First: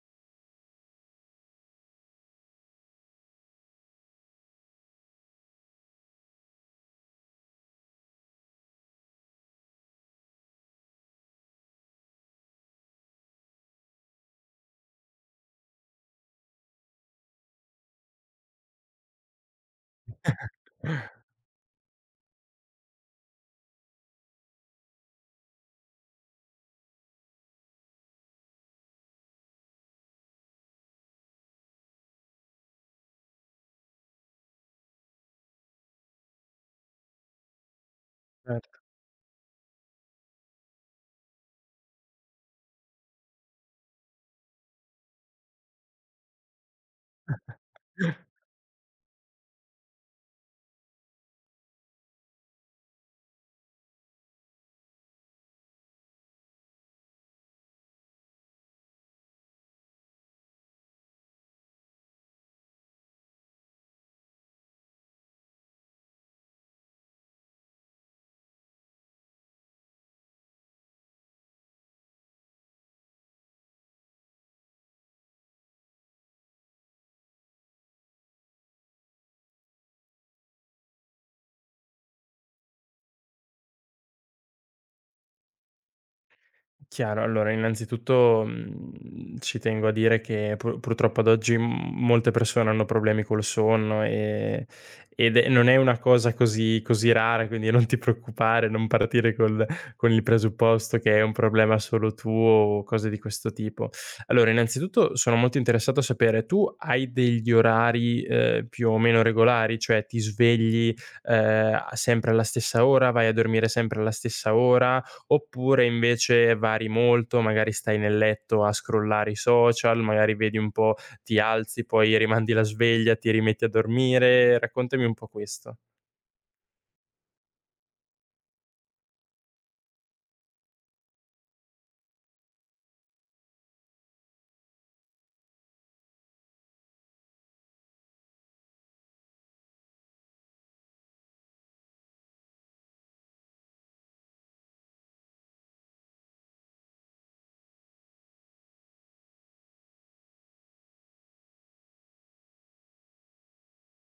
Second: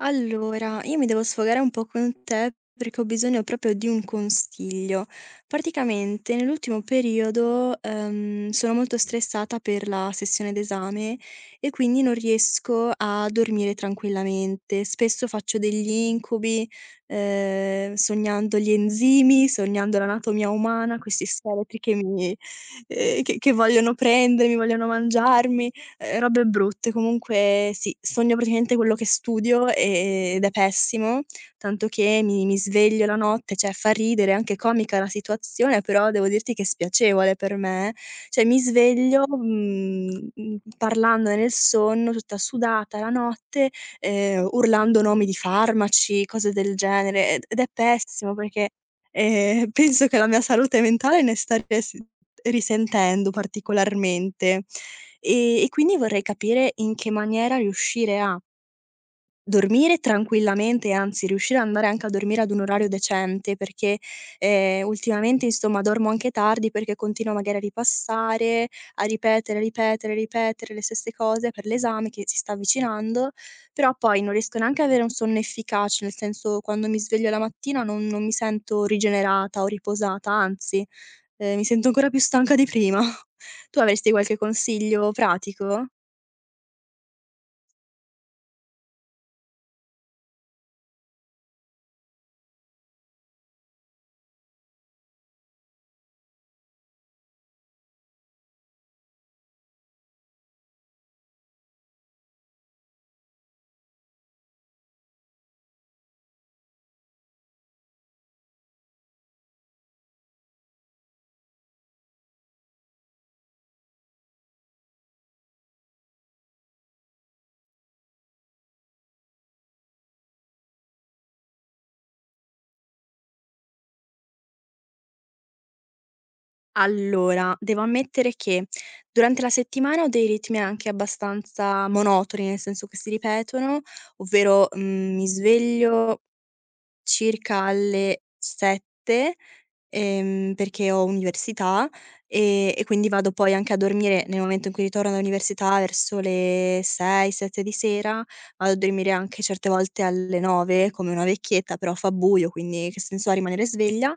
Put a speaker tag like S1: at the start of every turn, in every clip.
S1: Allora, io mi devo sfogare un po' con te perché ho bisogno proprio di un consiglio. Praticamente nell'ultimo periodo, sono molto stressata per la sessione d'esame e quindi non riesco a dormire tranquillamente. Spesso faccio degli incubi, sognando gli enzimi, sognando l'anatomia umana, questi scheletri che mi che vogliono prendermi, vogliono mangiarmi. Robe brutte. Comunque sì, sogno praticamente quello che studio, ed è pessimo, tanto che mi sveglio la notte, cioè fa ridere, è anche comica la situazione, però devo dirti che è spiacevole per me. Cioè mi
S2: Eh,
S1: sveglio, parlandone nel sonno, tutta sudata la notte, urlando nomi di farmaci, cose del genere, ed è pessimo perché, penso che la mia salute mentale ne sta ries risentendo particolarmente. E quindi vorrei capire in che maniera riuscire a dormire tranquillamente, anzi riuscire ad andare anche a dormire ad un orario decente, perché, ultimamente insomma dormo anche tardi perché continuo magari a ripassare, a ripetere, ripetere, ripetere le stesse cose per l'esame che si sta avvicinando, però poi non riesco neanche ad avere un sonno efficace, nel senso quando mi sveglio la mattina non mi sento rigenerata o riposata, anzi, mi sento ancora più stanca di prima. Tu avresti qualche consiglio pratico?
S2: Chiaro, allora innanzitutto, ci tengo a dire che purtroppo ad oggi m molte persone hanno problemi col sonno, ed è non è una cosa così rara, quindi non ti preoccupare, non partire col con il presupposto che è un problema solo tuo o cose di questo tipo. Allora, innanzitutto sono molto interessato a sapere, tu hai degli orari, più o meno regolari? Cioè ti svegli, a sempre alla stessa ora, vai a dormire sempre alla stessa ora? Oppure invece vari molto, magari stai nel letto a scrollare i social, magari vedi un po', ti alzi, poi rimandi la sveglia, ti rimetti a dormire. Raccontami un po' questo.
S1: Allora, devo ammettere che durante la settimana ho dei ritmi anche abbastanza monotoni, nel senso che si ripetono, ovvero, mi sveglio circa alle 7, perché ho università, e quindi vado poi anche a dormire nel momento in cui ritorno dall'università verso le 6, 7 di sera, vado a dormire anche certe volte alle 9 come una vecchietta, però fa buio, quindi che senso ha rimanere sveglia.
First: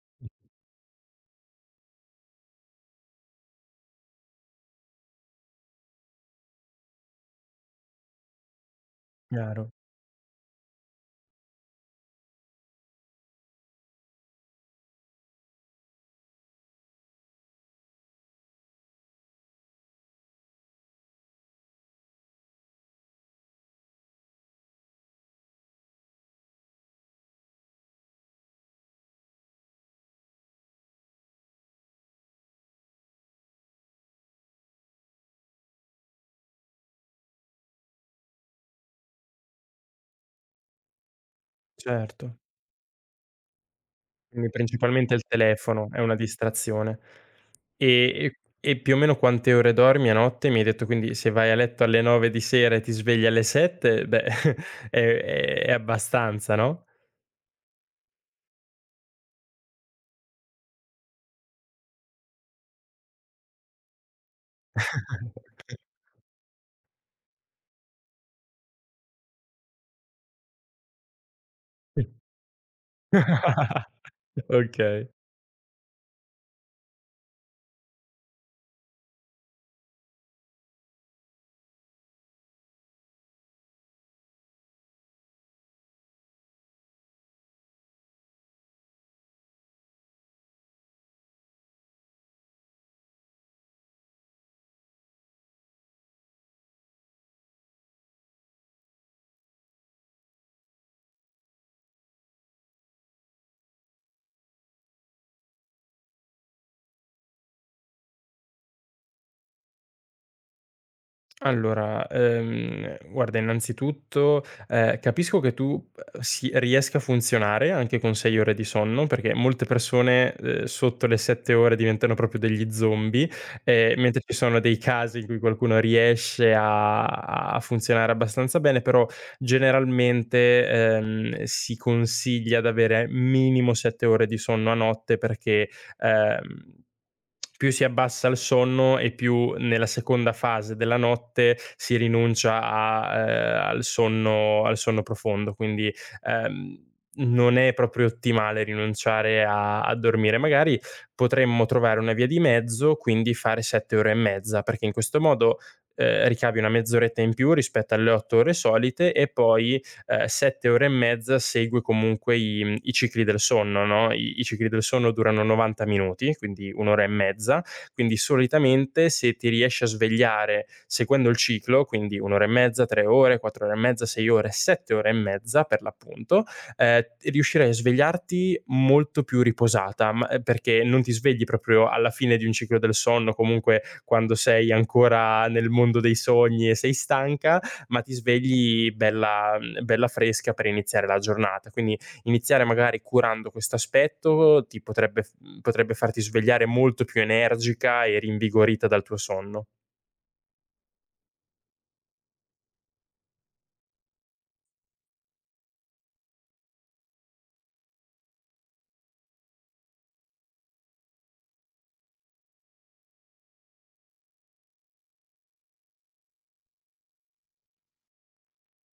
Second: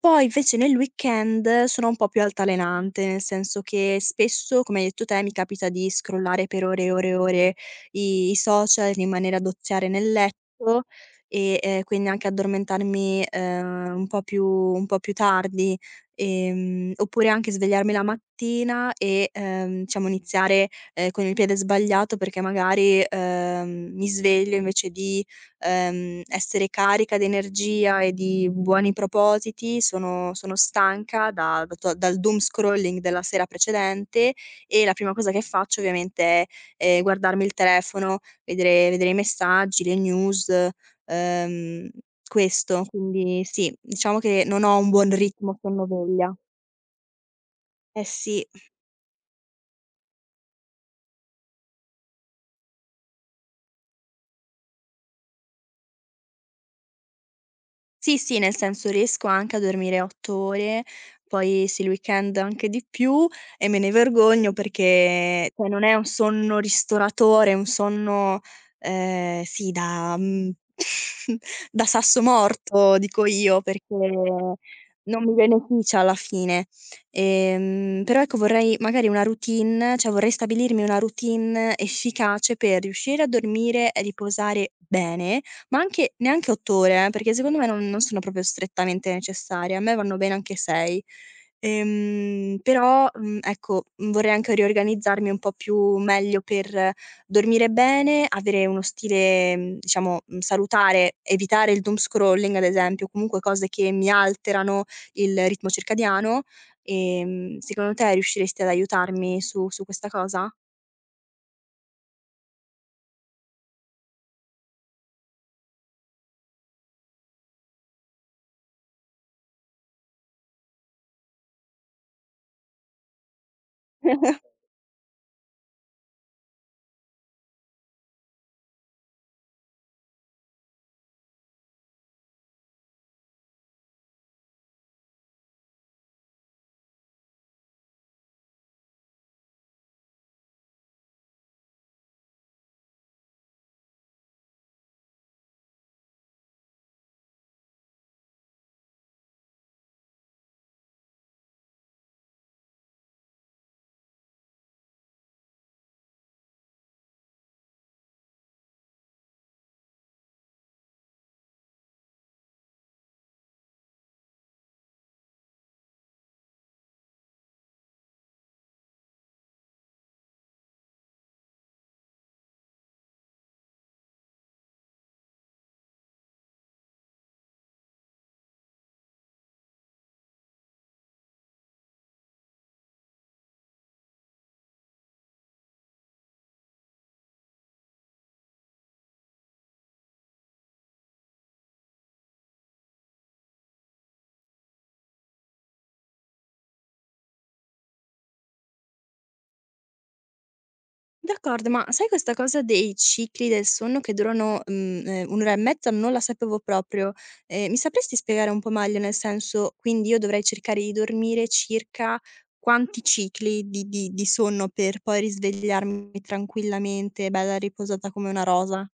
S1: Poi invece nel weekend sono un po' più altalenante, nel senso che spesso, come hai detto te, mi capita di scrollare per ore e ore e ore i social, rimanere a
S2: Chiaro,
S1: doziare nel letto e, quindi anche addormentarmi, un po' più tardi, oppure anche svegliarmi la mattina e, diciamo iniziare, con il piede sbagliato perché magari, mi sveglio invece di, essere carica di energia e di buoni propositi, sono stanca da da to dal doom scrolling della sera precedente e la prima cosa che faccio ovviamente è, guardarmi il telefono, vedere i messaggi, le news Ehm,
S2: certo.
S1: Questo, quindi sì, diciamo che
S2: Quindi
S1: non ho un buon
S2: principalmente il
S1: ritmo
S2: telefono è una
S1: sonno-veglia.
S2: distrazione. E
S1: Eh
S2: e
S1: sì.
S2: e più o meno quante ore dormi a notte? Mi hai detto quindi se vai a letto alle 9 di sera e ti svegli alle 7, beh, è abbastanza, no?
S1: Sì, sì, nel senso riesco anche a dormire 8 ore, poi sì il weekend anche di più e me ne vergogno perché cioè non è un sonno ristoratore, è un sonno, sì da da sasso morto, dico io, perché
S2: Sì. Okay.
S1: non mi beneficia alla fine. Però ecco vorrei magari una routine, cioè vorrei stabilirmi una routine efficace per riuscire a dormire e riposare bene, ma anche neanche 8 ore, perché secondo me non sono proprio strettamente necessarie, a me vanno bene anche 6. Però ecco, vorrei anche riorganizzarmi un po' più meglio per dormire bene, avere uno stile, diciamo, salutare, evitare il doom scrolling ad esempio, comunque cose che mi alterano il ritmo circadiano. Secondo te riusciresti ad aiutarmi su questa cosa?
S2: Allora, guarda innanzitutto, capisco che tu, si riesca a funzionare anche con 6 ore di sonno, perché molte persone, sotto le 7 ore diventano proprio degli zombie, mentre ci sono dei casi in cui qualcuno riesce a funzionare abbastanza bene, però generalmente, si consiglia d'avere minimo 7 ore di sonno a notte perché, ehm, più si abbassa il sonno e più nella seconda fase della notte si rinuncia al sonno profondo. Quindi, non è proprio ottimale rinunciare a dormire. Magari potremmo trovare una via di mezzo, quindi fare 7 ore e mezza, perché in questo modo, ricavi una mezz'oretta in più rispetto alle 8 ore solite e poi, 7 ore e mezza segue comunque i cicli del sonno, no? I cicli del sonno durano 90 minuti, quindi un'ora e mezza, quindi solitamente se ti riesci a svegliare seguendo il ciclo, quindi un'ora e mezza, 3 ore, 4 ore e mezza, 6 ore, 7 ore e mezza per l'appunto, riuscirai a svegliarti molto più riposata, perché non ti svegli proprio alla fine di un ciclo del sonno, comunque quando sei ancora nel mondo dei sogni e sei stanca, ma ti svegli bella bella fresca per iniziare la giornata. Quindi iniziare magari curando questo aspetto ti potrebbe potrebbe farti svegliare molto più energica e rinvigorita dal tuo sonno.
S1: D'accordo, ma sai questa cosa dei cicli del sonno che durano, 1 ora e mezza, non la sapevo proprio. Mi sapresti spiegare un po' meglio? Nel senso, quindi io dovrei cercare di dormire circa quanti cicli di sonno per poi risvegliarmi tranquillamente, bella riposata come una rosa?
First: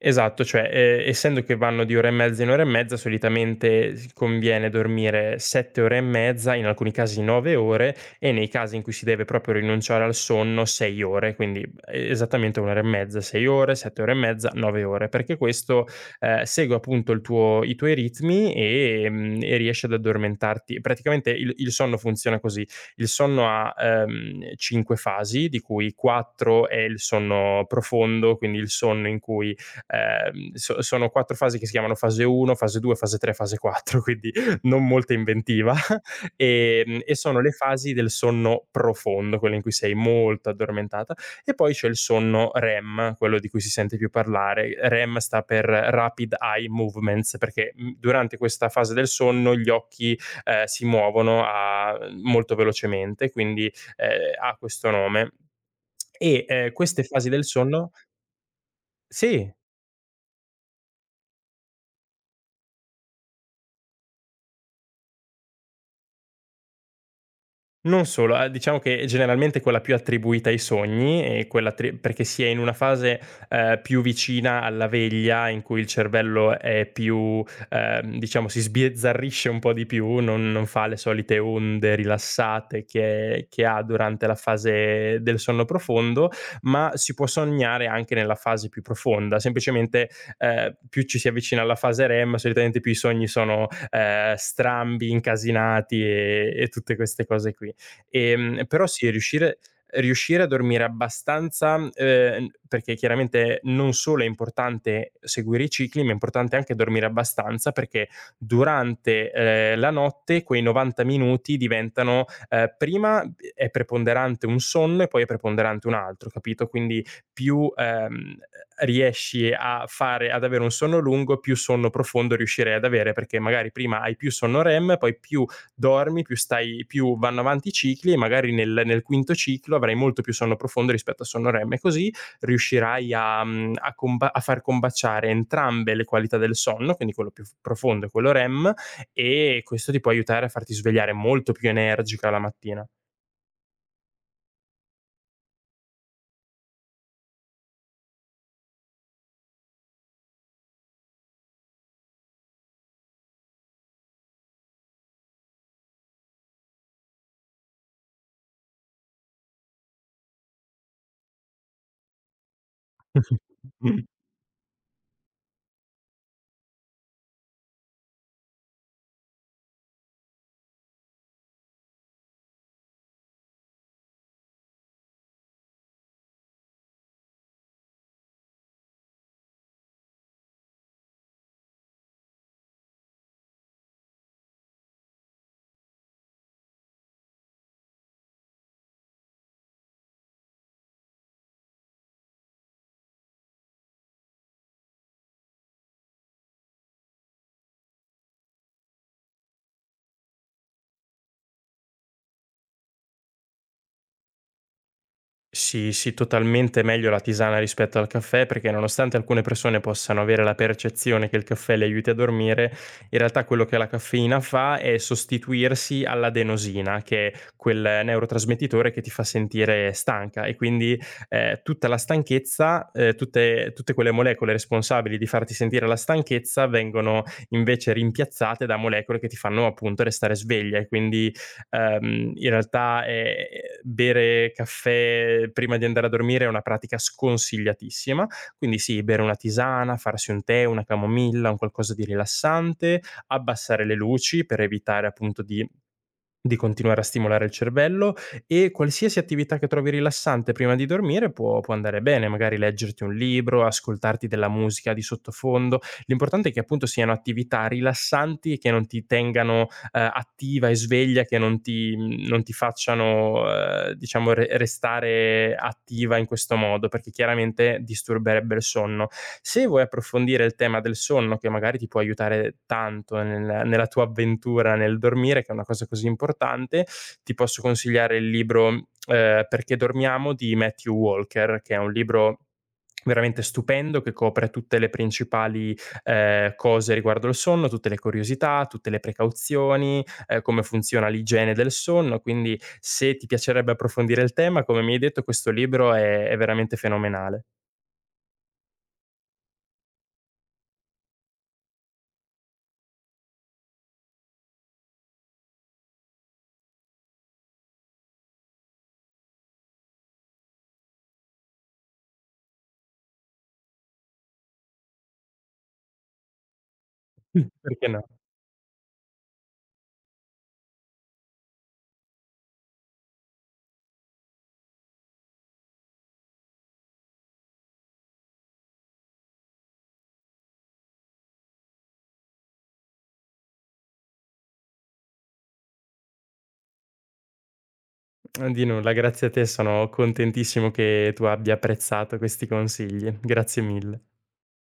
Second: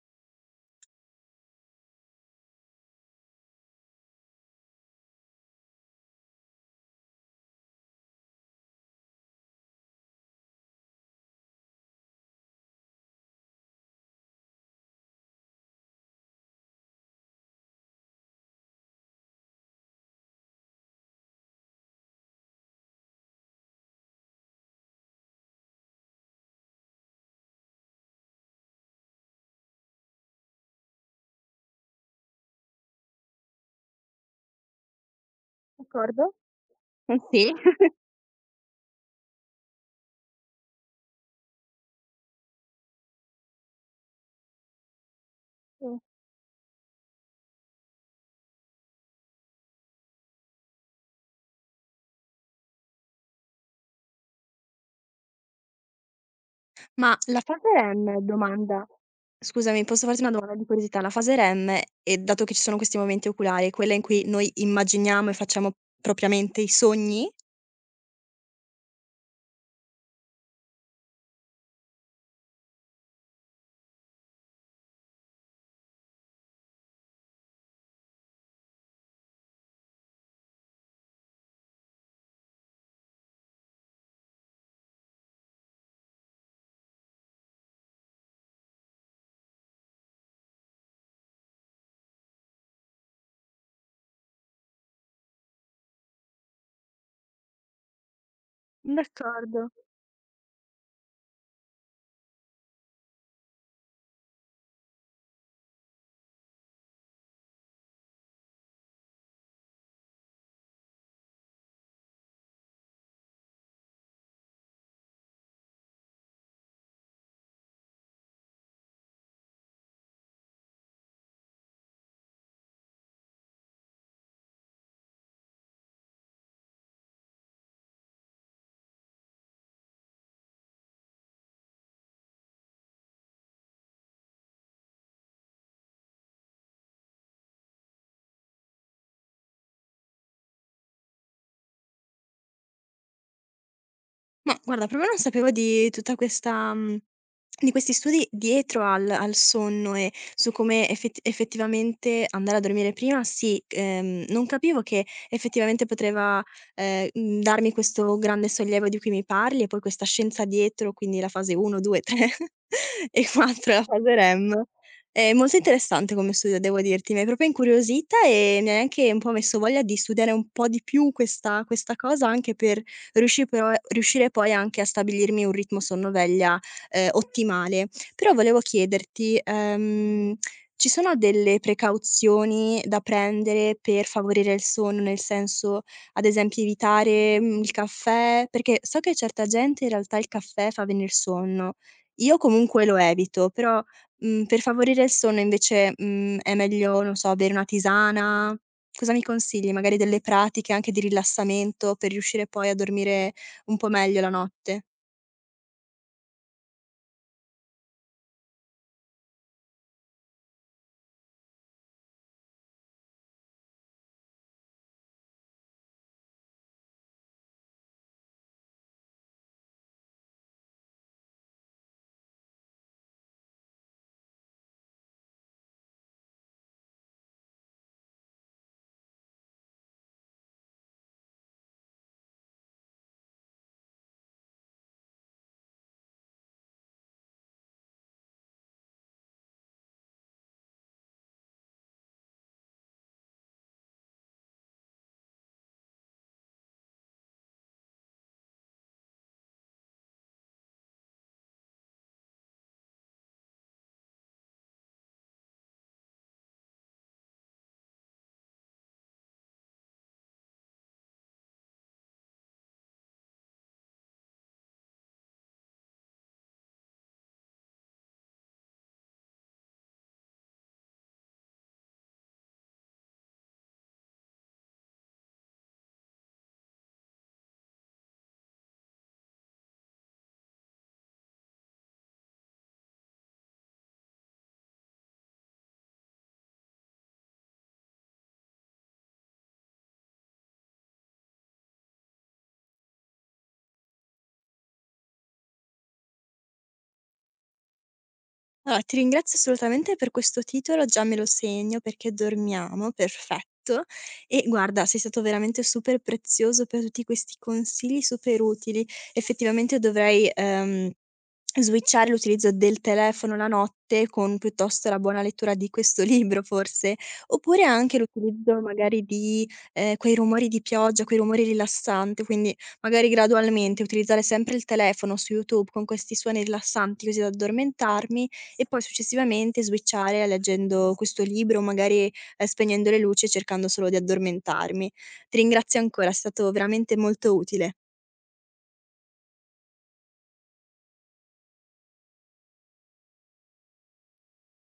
S2: Esatto, cioè, essendo che vanno di ora e mezza in ora e mezza, solitamente s conviene dormire 7 ore e mezza, in alcuni casi 9 ore, e nei casi in cui si deve proprio rinunciare al sonno 6 ore, quindi esattamente 1 ora e mezza, 6 ore, 7 ore e mezza, 9 ore, perché questo, segue appunto il tuo i tuoi ritmi, e riesci ad addormentarti. Praticamente il sonno funziona così: il sonno ha, 5 fasi, di cui 4 è il sonno profondo, quindi il sonno in cui sono quattro fasi che si chiamano fase 1, fase 2, fase 3, fase 4, quindi non molta inventiva,
S1: D'accordo.
S2: e sono
S1: Sì.
S2: le fasi del sonno profondo, quelle in cui sei molto addormentata, e poi c'è il sonno REM, quello di cui si sente più parlare. REM sta per Rapid Eye Movements, perché durante questa fase del sonno gli occhi si muovono molto velocemente, quindi ha questo nome. E queste
S1: Ma
S2: fasi
S1: la
S2: del
S1: fase
S2: sonno.
S1: REM domanda
S2: Sì.
S1: Scusami, posso farti una domanda di curiosità? La fase REM, e dato che ci sono questi momenti oculari, è quella in cui noi immaginiamo e facciamo propriamente i sogni?
S2: Non solo, diciamo che generalmente è quella più attribuita ai sogni e quella attri perché si è in una fase, più vicina alla veglia in cui il cervello è più diciamo si sbizzarrisce un po' di più, non fa le solite onde rilassate che ha durante la fase del sonno profondo, ma si può sognare anche nella fase più profonda. Semplicemente, più ci si avvicina alla fase REM, solitamente più i sogni sono, strambi, incasinati e tutte queste cose qui. Però sì,
S1: D'accordo.
S2: riuscire a dormire abbastanza, perché chiaramente non solo è importante seguire i cicli, ma è importante anche dormire abbastanza perché durante, la notte quei 90 minuti diventano prima è preponderante un sonno e poi è preponderante un altro, capito, quindi più, riesci a fare ad avere un sonno lungo, più sonno profondo riuscirai ad avere, perché magari prima hai più sonno REM, poi più dormi, più vanno avanti i cicli e magari nel quinto ciclo avrai molto più sonno profondo rispetto a sonno REM e così riuscirai a far combaciare entrambe le qualità del sonno, quindi quello più f profondo e quello REM, e questo ti può aiutare a farti svegliare molto più energica la mattina.
S1: Ma guarda, proprio non sapevo di tutta questa di questi studi dietro al sonno e su come effettivamente andare a dormire prima, sì, non capivo che effettivamente poteva, darmi questo grande sollievo di cui mi parli e poi questa scienza dietro, quindi la fase 1, 2, 3 e 4, la fase REM. È molto interessante come studio, devo dirti. Mi hai proprio incuriosita e mi hai anche un po' messo voglia di studiare un po' di più questa cosa anche per riuscì però riuscire poi anche a stabilirmi un ritmo sonno-veglia, ottimale. Però volevo chiederti, ci sono delle precauzioni da prendere per favorire il sonno? Nel senso, ad esempio evitare, il caffè? Perché so che certa gente in realtà il caffè fa venir sonno. Io comunque lo evito, però, per favorire il sonno invece, è meglio, non so, bere una tisana? Cosa mi consigli? Magari delle pratiche anche di rilassamento per riuscire poi a dormire un po' meglio la notte?
S2: Sì, sì, totalmente meglio la tisana rispetto al caffè, perché nonostante alcune persone possano avere la percezione che il caffè le aiuti a dormire, in realtà quello che la caffeina fa è sostituirsi all'adenosina, che è quel neurotrasmettitore che ti fa sentire stanca e quindi tutta la stanchezza, tutte quelle molecole responsabili di farti sentire la stanchezza vengono invece rimpiazzate da molecole che ti fanno appunto restare sveglia e quindi in realtà, bere caffè prima di andare a dormire è una pratica sconsigliatissima, quindi sì, bere una tisana, farsi un tè, una camomilla, un qualcosa di rilassante, abbassare le luci per evitare appunto di continuare a stimolare il cervello e qualsiasi attività che trovi rilassante prima di dormire può andare bene, magari leggerti un libro, ascoltarti della musica di sottofondo. L'importante è che appunto siano attività rilassanti e che non ti tengano attiva e sveglia che non ti facciano, diciamo re restare attiva in questo modo, perché chiaramente disturberebbe il sonno. Se vuoi approfondire il tema del sonno, che magari ti può aiutare tanto nella tua avventura nel dormire, che è una cosa così importante, ti posso consigliare il libro, "Perché dormiamo" di Matthew Walker, che è un libro veramente stupendo che copre tutte le principali cose riguardo il sonno, tutte le curiosità, tutte le precauzioni, come funziona l'igiene del sonno, quindi se ti piacerebbe approfondire il tema, come mi hai detto questo libro è veramente fenomenale.
S1: Allora, ti ringrazio assolutamente per questo titolo, già me lo segno, perché dormiamo, perfetto. E guarda, sei stato veramente super prezioso per tutti questi consigli super utili. Effettivamente dovrei switchare l'utilizzo del telefono la notte con piuttosto la buona lettura di questo libro, forse, oppure
S2: Perché
S1: anche
S2: no?
S1: l'utilizzo magari di quei rumori di pioggia, quei rumori rilassanti, quindi magari gradualmente utilizzare sempre il telefono su YouTube con questi suoni rilassanti così da addormentarmi e poi successivamente switchare leggendo questo libro, magari, spegnendo le luci e cercando solo di addormentarmi. Ti ringrazio ancora, è stato veramente molto utile.
S2: Di nulla, grazie a te, sono contentissimo che tu abbia apprezzato questi consigli. Grazie mille.